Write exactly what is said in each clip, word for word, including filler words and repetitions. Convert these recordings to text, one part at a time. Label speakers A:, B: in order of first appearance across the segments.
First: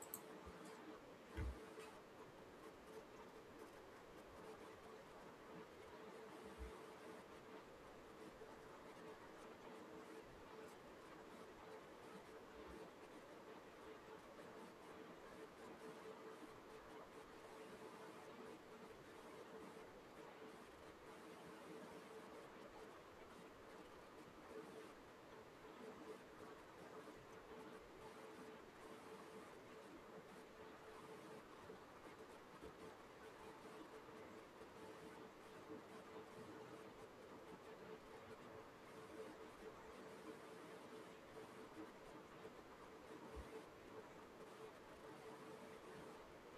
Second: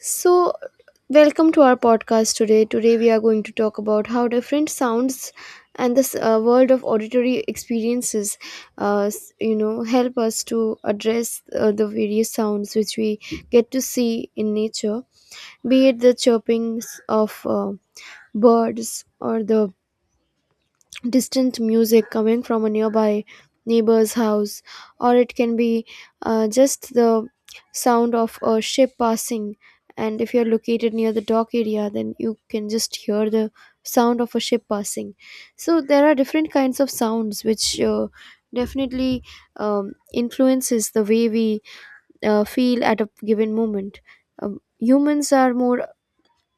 A: So, welcome to our podcast today. Today, we are going to talk about how different sounds and this uh, world of auditory experiences, uh, s- you know, help us to address uh, the various sounds which we get to see in nature, be it the chirpings of uh, birds or the distant music coming from a nearby neighbor's house, or it can be uh, just the sound of a ship passing. And if you're located near the dock area, then you can just hear the sound of a ship passing. So there are different kinds of sounds which uh, definitely um, influences the way we uh, feel at a given moment. Um, humans are more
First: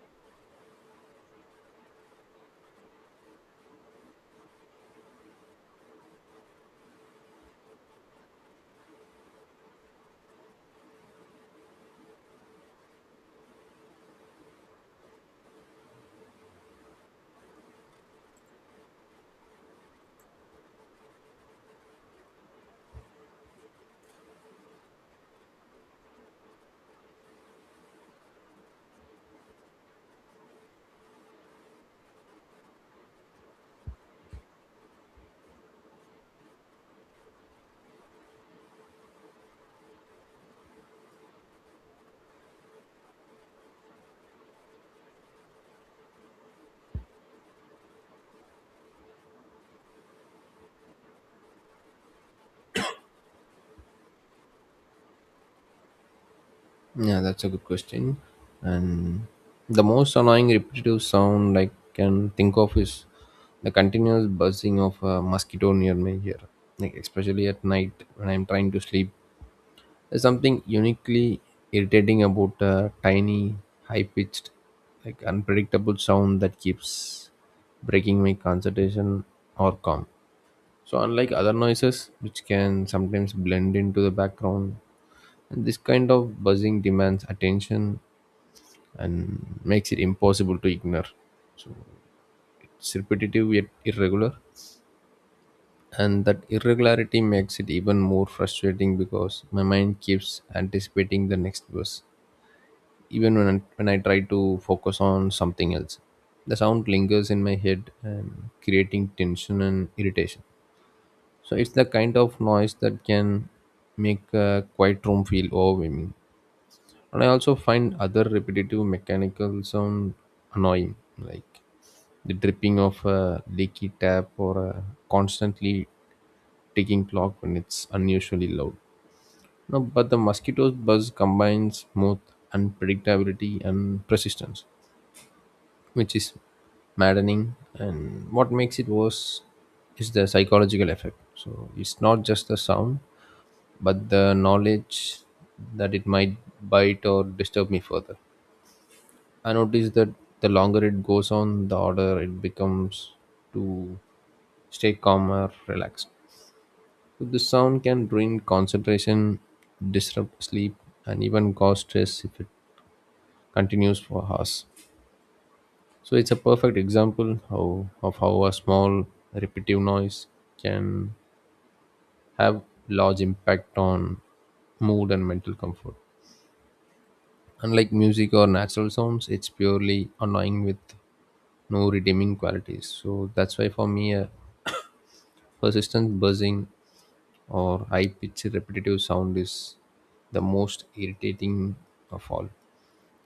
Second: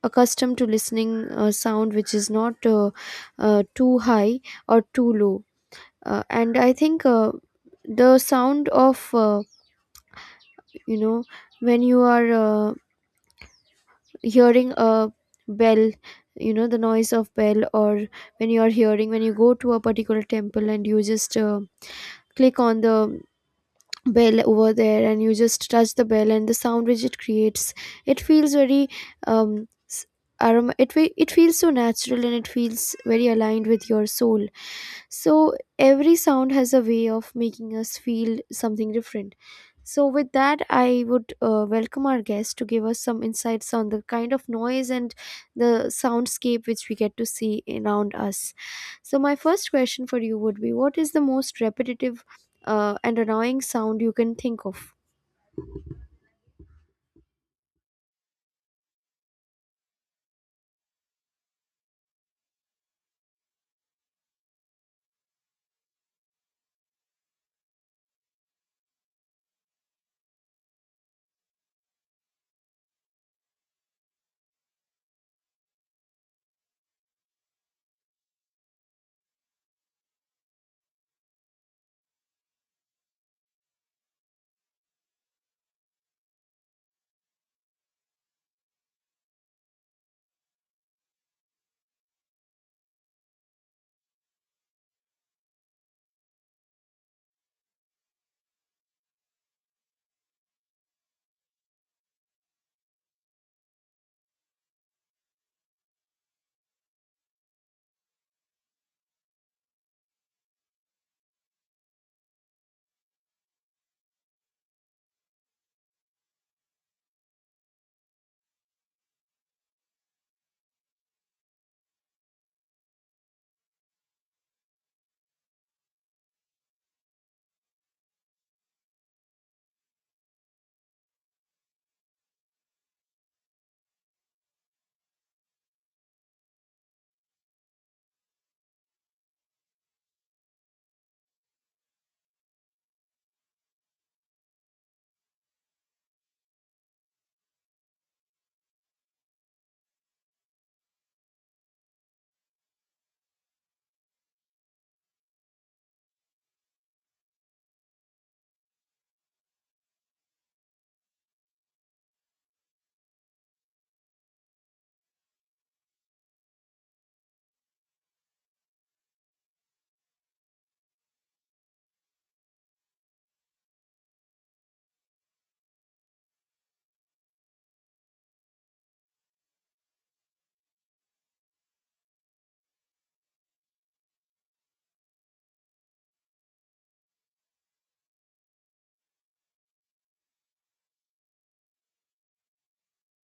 A: accustomed to listening uh, sound which is not uh, uh, too high or too low, uh, and i think, uh, the sound of, uh, you know when you are uh, hearing a bell, you know, the noise of bell, or when you are hearing, when you go to a particular temple and you just uh, click on the bell over there and you just touch the bell and the sound which it creates, it feels very um s- aroma, it fe- it feels so natural and it feels very aligned with your soul. So every sound has a way of making us feel something different. So with that i would uh, welcome our guest to give us some insights on the kind of noise and the soundscape which we get to see around us. So my first question for you would be: what is the most repetitive uh, and annoying sound you can think of?
B: Yeah, that's a good question. And the most annoying repetitive sound I can think of is the continuous buzzing of a mosquito near my ear, like especially at night when I'm trying to sleep. There's something uniquely irritating about a tiny, high-pitched, like unpredictable sound that keeps breaking my concentration or calm. So, unlike other noises, which can sometimes blend into the background, and this kind of buzzing demands attention and makes it impossible to ignore. It's repetitive yet irregular, and that irregularity makes it even more frustrating because my mind keeps anticipating the next verse, even when I, when I try to focus on something else. The sound lingers in my head and creating tension and irritation. So it's the kind of noise that can make a quiet room feel overwhelming. And I also find other repetitive mechanical sound annoying, like the dripping of a leaky tap or a constantly ticking clock when it's unusually loud. No, but the mosquito's buzz combines both unpredictability and persistence, which is maddening. And what makes it worse is the psychological effect. So it's not just the sound, but the knowledge that it might bite or disturb me further. I notice that the longer it goes on, the harder it becomes to stay calm or relaxed. So the sound can ruin concentration, disrupt sleep, and even cause stress if it continues for hours. So it's a perfect example how, of how a small repetitive noise can have large impact on mood and mental comfort. Unlike music or natural sounds, it's purely annoying with no redeeming qualities. So that's why for me, a persistent buzzing or high pitched repetitive sound is the most irritating of all.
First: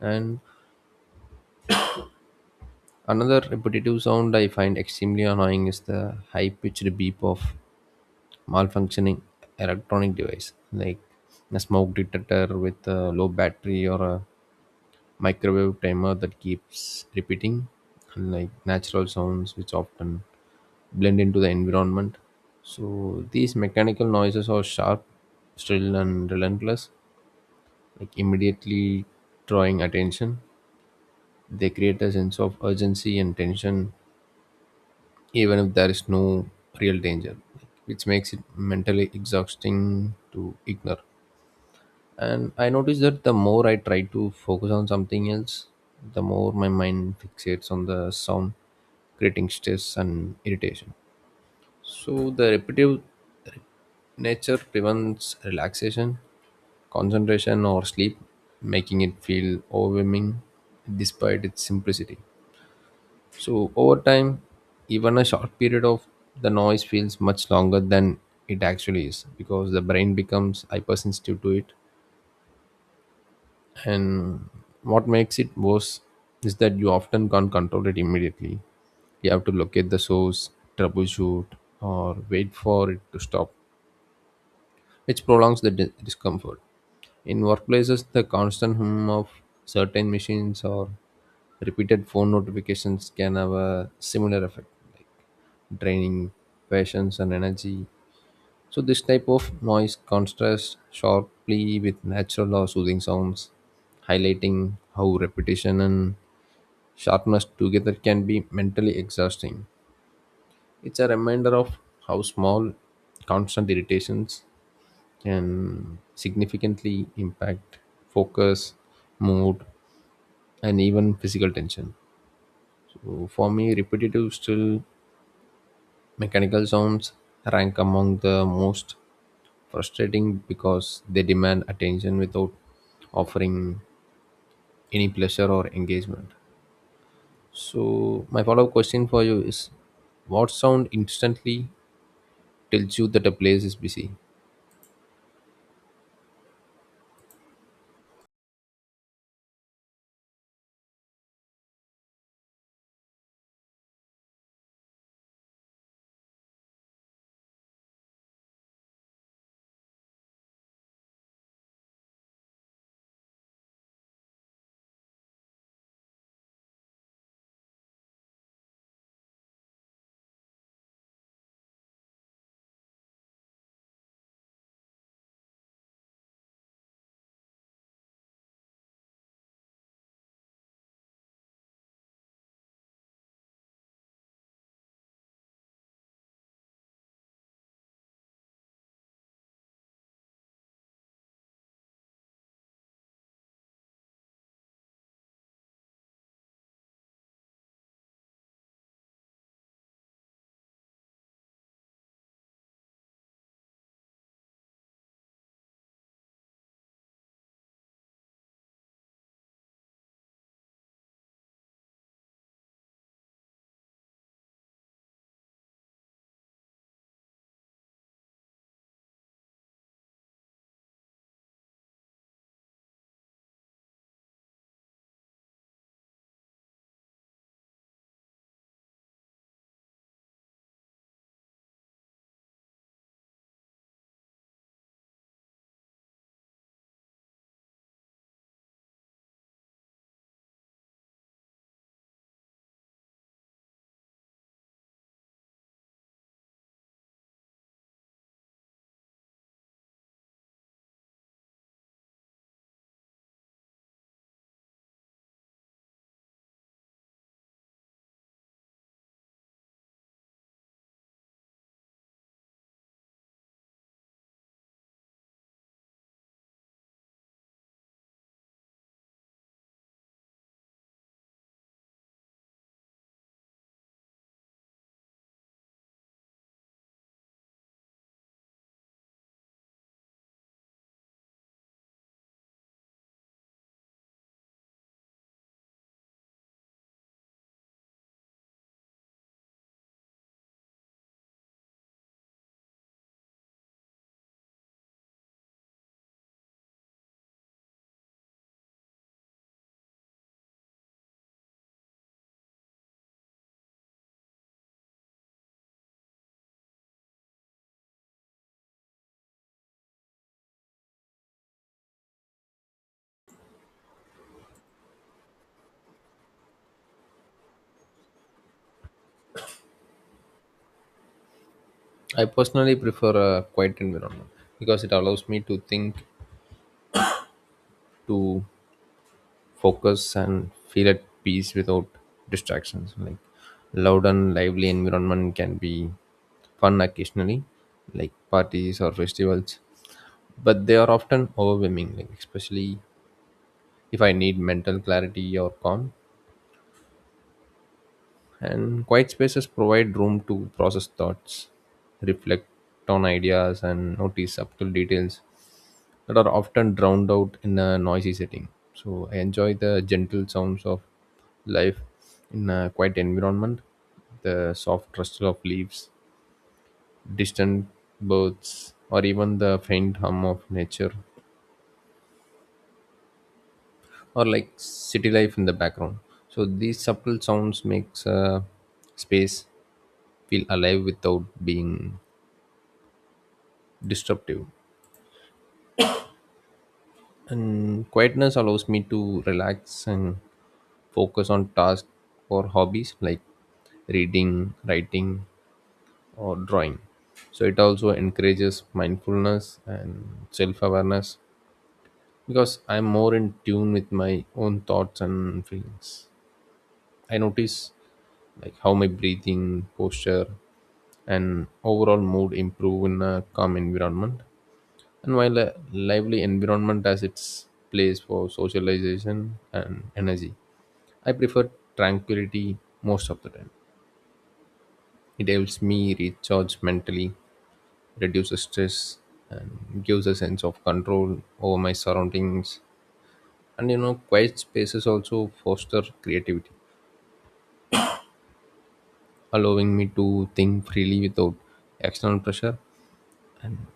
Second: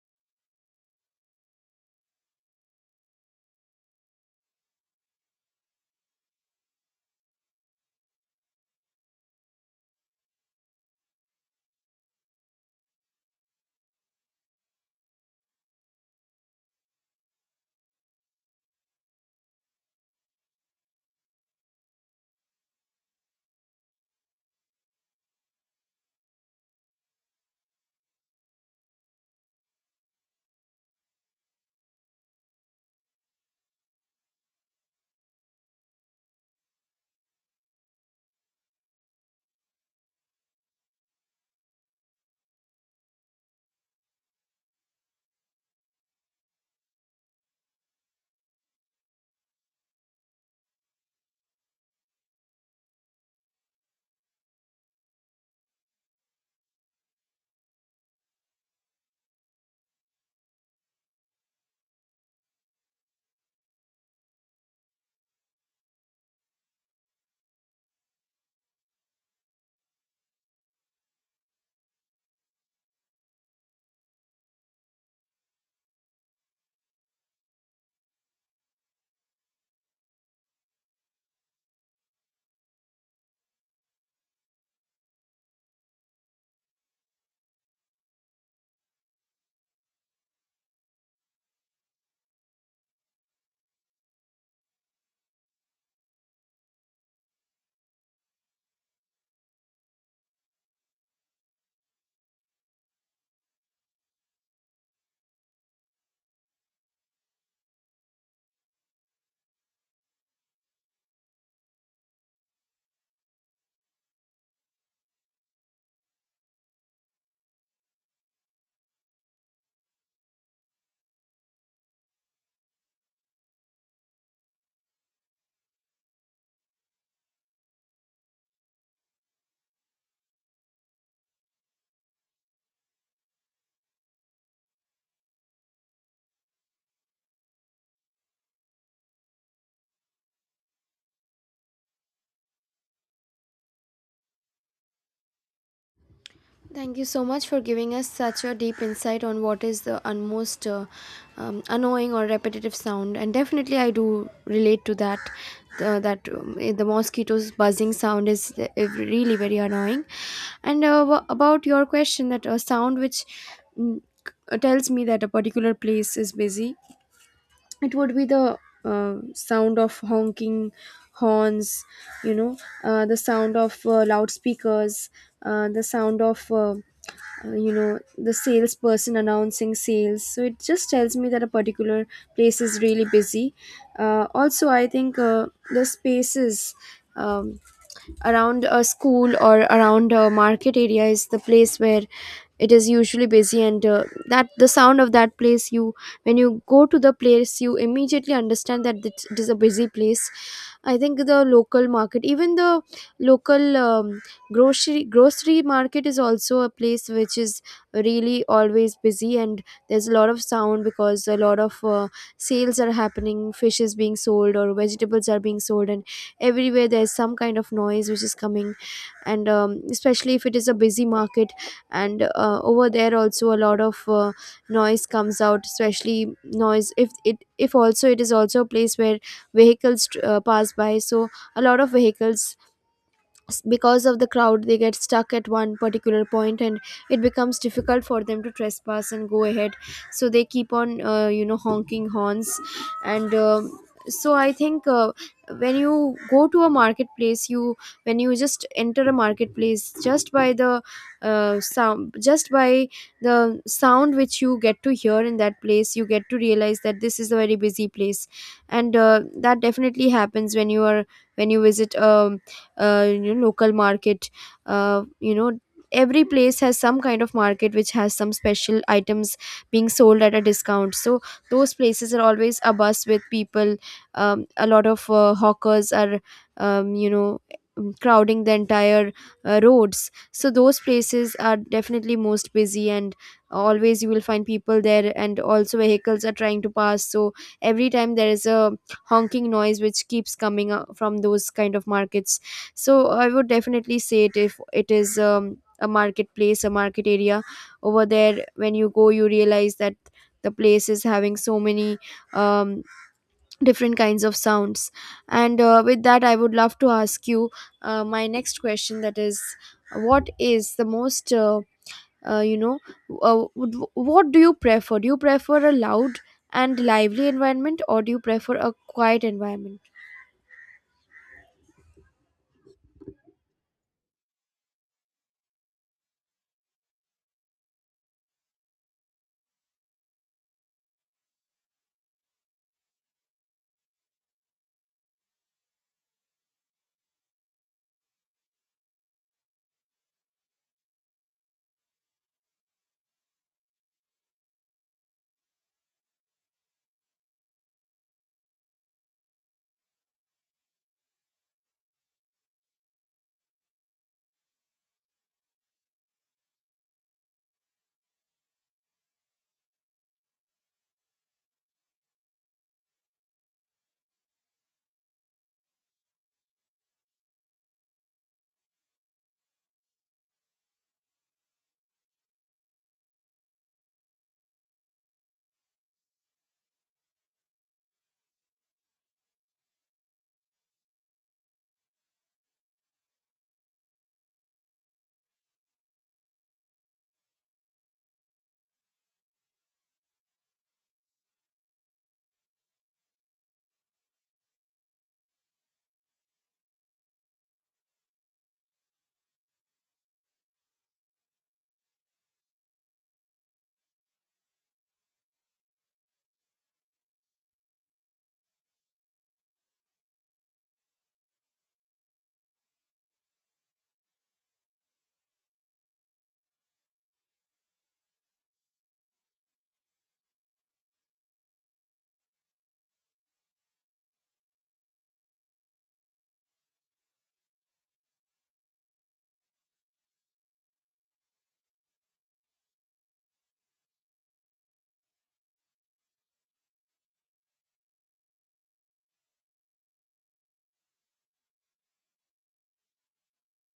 B: And another repetitive sound I find extremely annoying is the high pitched beep of malfunctioning electronic device, like a smoke detector with a low battery or a microwave timer that keeps repeating, unlike natural sounds which often blend into the environment. So these mechanical noises are sharp, shrill, and relentless, like immediately drawing attention. They create a sense of urgency and tension, even if there is no real danger, which makes it mentally exhausting to ignore. And I noticed that the more I try to focus on something else, the more my mind fixates on the sound, creating stress and irritation. So the repetitive nature prevents relaxation, concentration, or sleep, making it feel overwhelming despite its simplicity. So over time, even a short period of the noise feels much longer than it actually is because the brain becomes hypersensitive to it. And what makes it worse is that you often can't control it immediately. You have to locate the source, troubleshoot, or wait for it to stop, which prolongs the di- discomfort. In workplaces, the constant hum of certain machines or repeated phone notifications can have a similar effect, like draining patience and energy. So this type of noise contrasts sharply with natural or soothing sounds, highlighting how repetition and sharpness together can be mentally exhausting. It's a reminder of how small constant irritations can significantly impact focus, mood, and even physical tension. So for me, repetitive still mechanical sounds rank among the most frustrating because they demand attention without offering any pleasure or engagement. So, my follow up question for you is what sound instantly tells you that a place is busy?
A: Thank you so much for giving us such a deep insight on what is the most uh, um, annoying or repetitive sound. And definitely, I do relate to that. The, that um, eh, the mosquitoes buzzing sound is uh, really very annoying. And uh, wha- about your question, that a sound which mm, c- tells me that a particular place is busy, it would be the uh, sound of honking horns, you know, uh, the sound of uh, loudspeakers, uh, the sound of uh, uh, you know the salesperson announcing sales. So it just tells me that a particular place is really busy. Uh, also, i think, uh, the spaces um, around a school or around a market area is the place where it is usually busy, and uh, that the sound of that place, you, when you go to the place you immediately understand that it it is a busy place. I think the local market, even the local, um, grocery grocery market is also a place which is really always busy, and there's a lot of sound because a lot of uh, sales are happening, fish is being sold or vegetables are being sold, and everywhere there's some kind of noise which is coming. And um, especially if it is a busy market, and uh, over there also, a lot of uh, noise comes out, especially noise if it, if also, it is also a place where vehicles uh, pass by. So a lot of vehicles s- because of the crowd, they get stuck at one particular point, and it becomes difficult for them to trespass and go ahead, so they keep on uh, you know, honking horns. And um so i think, uh, when you go to a marketplace, you, when you just enter a marketplace, just by the uh, sound, just by the sound which you get to hear in that place, you get to realize that this is a very busy place. And uh, that definitely happens when you are, when you visit a, uh, you know, local market. Uh, you know every place has some kind of market which has some special items being sold at a discount, so those places are always a buzz with people. Um, a lot of uh, hawkers are, um, you know mm, crowding the entire uh, roads. So those places are definitely most busy, and always you will find people there, and also vehicles are trying to pass. So every time there is a honking noise which keeps coming uh, from those kind of markets. So i would definitely say, it, if it is um, a marketplace, a market area, over there, when you go you realize that the place is having so many um, different kinds of sounds. And uh, with that, i would love to ask you uh, my next question, that is, what is the most uh, uh, you know uh, would- what do you prefer? Do you prefer a loud and lively environment, or do you prefer a quiet environment?
B: I personally prefer a quiet environment because it allows me to think, to focus and feel at peace without distractions. Like loud and lively environment can be fun occasionally, like parties or festivals, but they are often overwhelming, like especially if I need mental clarity or calm. And quiet spaces provide room to process thoughts, reflect on ideas, and notice subtle details that are often drowned out in a noisy setting. So I enjoy the gentle sounds of life in a quiet environment, the soft rustle of leaves, distant birds, or even the faint hum of nature, or like city life in the background. So these subtle sounds makes a space feel alive without being disruptive. And quietness allows me to relax and focus on tasks or hobbies like reading, writing, or drawing. So it also encourages mindfulness and self awareness because I'm more in tune with my own thoughts and feelings. I notice like how my breathing, posture, and overall mood improve in a calm environment, and while a lively environment has its place for socialization and energy, I prefer tranquility most of the time. It helps me recharge mentally, reduces stress, and gives a sense of control over my surroundings. And you know, quiet spaces also foster creativity, allowing me to think freely without external pressure.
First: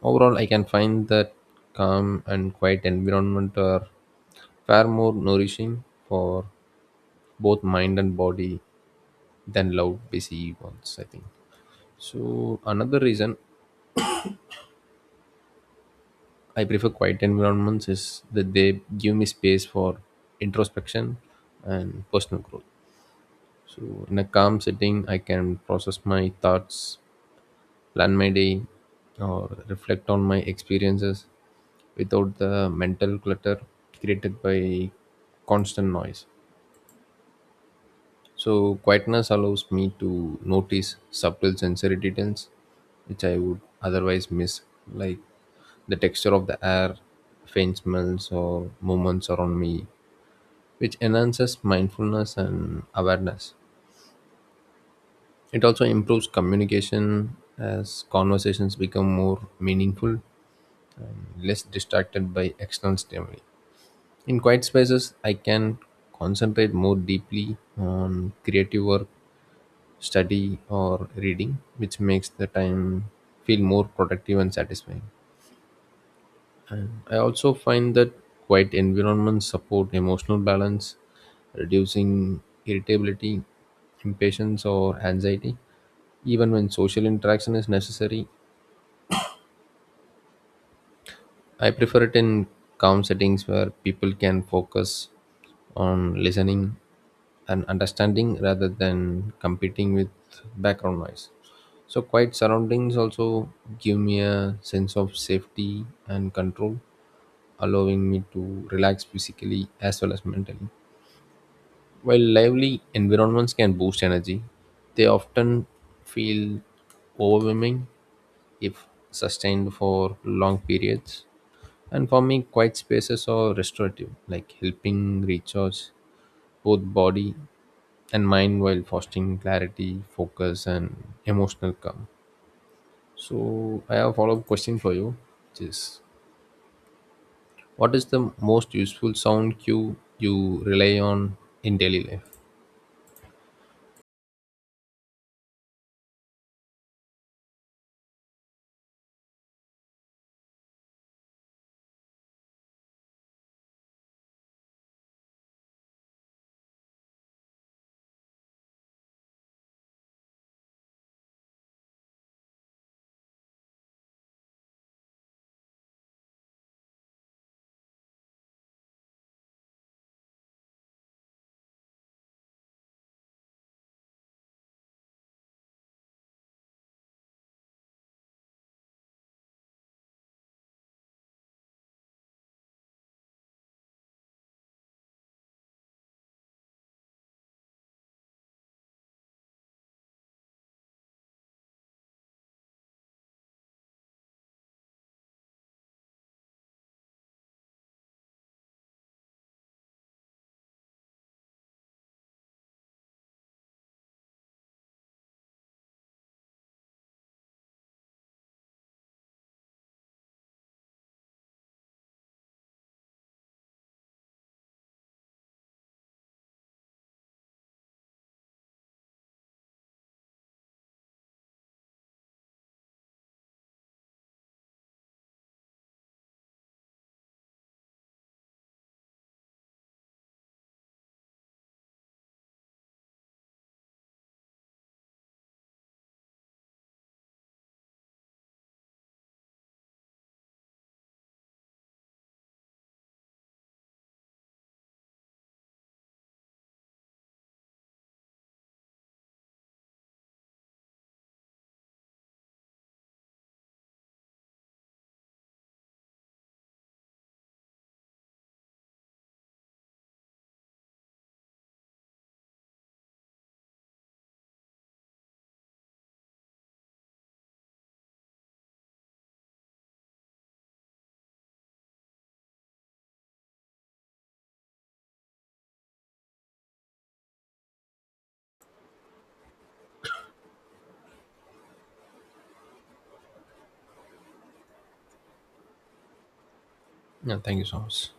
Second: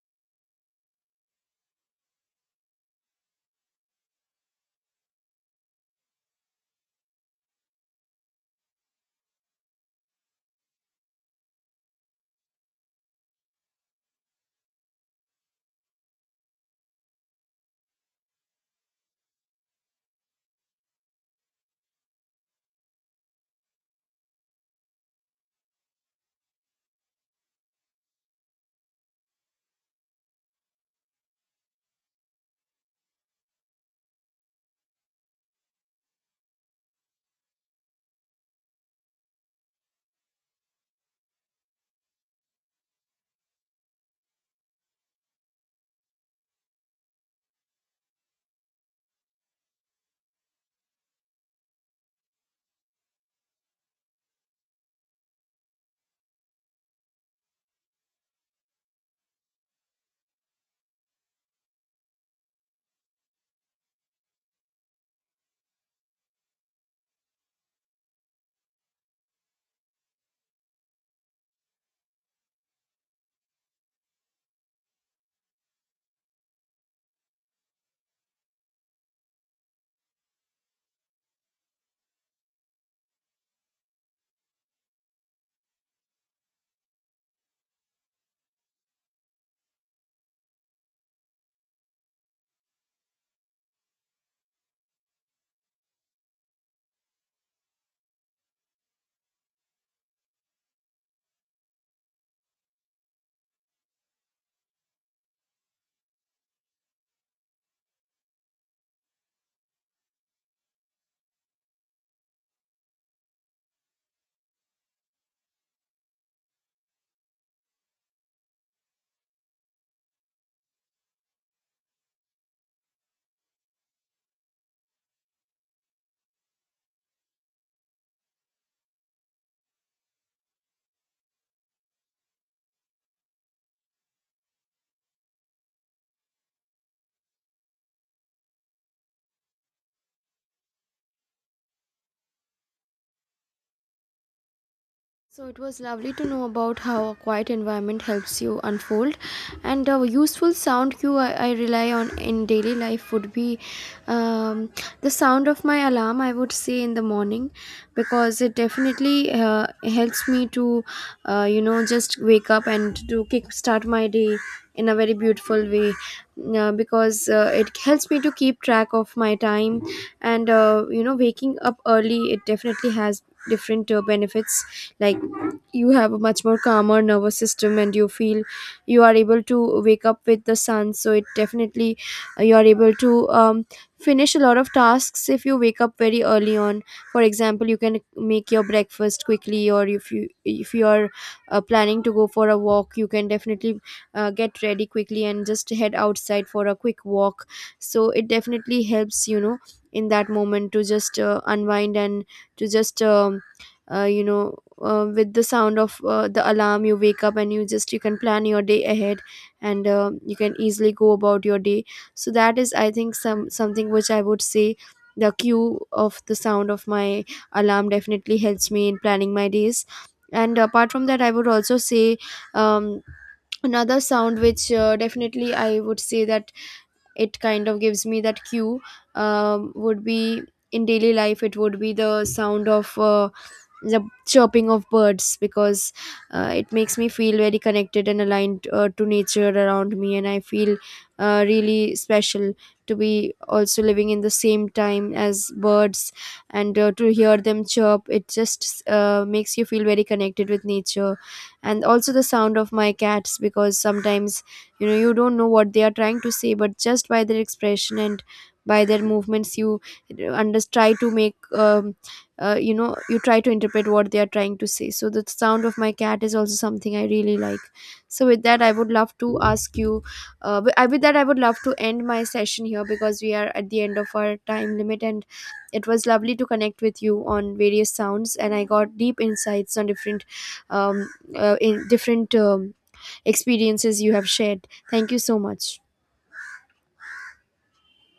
B: Overall, I can find that calm and quiet environment are far more nourishing for both mind and body than loud busy ones, I think. So another reason I prefer quiet environments is that they give me space for introspection and personal growth. So in a calm setting, I can process my thoughts, plan my day, or reflect on my experiences without the mental clutter created by constant noise. So, quietness allows me to notice subtle sensory details which I would otherwise miss, like the texture of the air, faint smells, or movements around me, which enhances mindfulness and awareness. It also improves communication as conversations become more meaningful and less distracted by external stimuli. In quiet spaces, I can concentrate more deeply on creative work, study, or reading, which makes the time feel more productive and satisfying. And I also find that quiet environments support emotional balance, reducing irritability, impatience, or anxiety. Even when social interaction is necessary, I prefer it in calm settings where people can focus on listening and understanding rather than competing with background noise. So, quiet surroundings also give me a sense of safety and control, allowing me to relax physically as well as mentally. While lively environments can boost energy, they often feel overwhelming if sustained for long periods, and for me, quiet spaces are restorative, like helping recharge both body and mind while fostering clarity, focus, and emotional calm. So, I have a follow up question for you, which is what is the most useful sound cue you rely on in daily life?
A: So it was lovely to know about how a quiet environment helps you unfold, and a useful sound cue I, I rely on in daily life would be, um, the sound of my alarm. I would say in the morning, because it definitely uh, helps me to, uh, you know, just wake up and to kick start my day in a very beautiful way. Uh, because uh, it helps me to keep track of my time, and uh, you know, waking up early, it definitely has different uh, benefits, like you have a much more calmer nervous system and you feel you are able to wake up with the sun. So it definitely, uh, you are able to um, finish a lot of tasks if you wake up very early on. For example, you can make your breakfast quickly, or if you, if you are uh, planning to go for a walk, you can definitely uh, get ready quickly and just head outside for a quick walk. So it definitely helps, you know, in that moment to just uh, unwind and to just um, uh, you know uh, with the sound of uh, the alarm, you wake up and you just, you can plan your day ahead, and uh, you can easily go about your day. So that is, i think, some something which i would say: the cue of the sound of my alarm definitely helps me in planning my days. And apart from that, i would also say, um, another sound which uh, definitely i would say that it kind of gives me that cue um, would be, in daily life, it would be the sound of uh, the chirping of birds, because uh, it makes me feel very connected and aligned uh, to nature around me, and i feel uh, really special to be also living in the same time as birds. And uh, to hear them chirp, it just uh, makes you feel very connected with nature. And also the sound of my cats, because sometimes, you know, you don't know what they are trying to say, but just by their expression and by their movements, you uh, under try to make, um, uh, you know you try to interpret what they are trying to say. So the sound of my cat is also something i really like. So with that, i would love to ask you, uh, wi- uh, with that i would love to end my session here, because we are at the end of our time limit, and it was lovely to connect with you on various sounds, and i got deep insights on different um, uh, in different um, experiences you have shared. Thank you so much.
B: Yeah, thank you so much.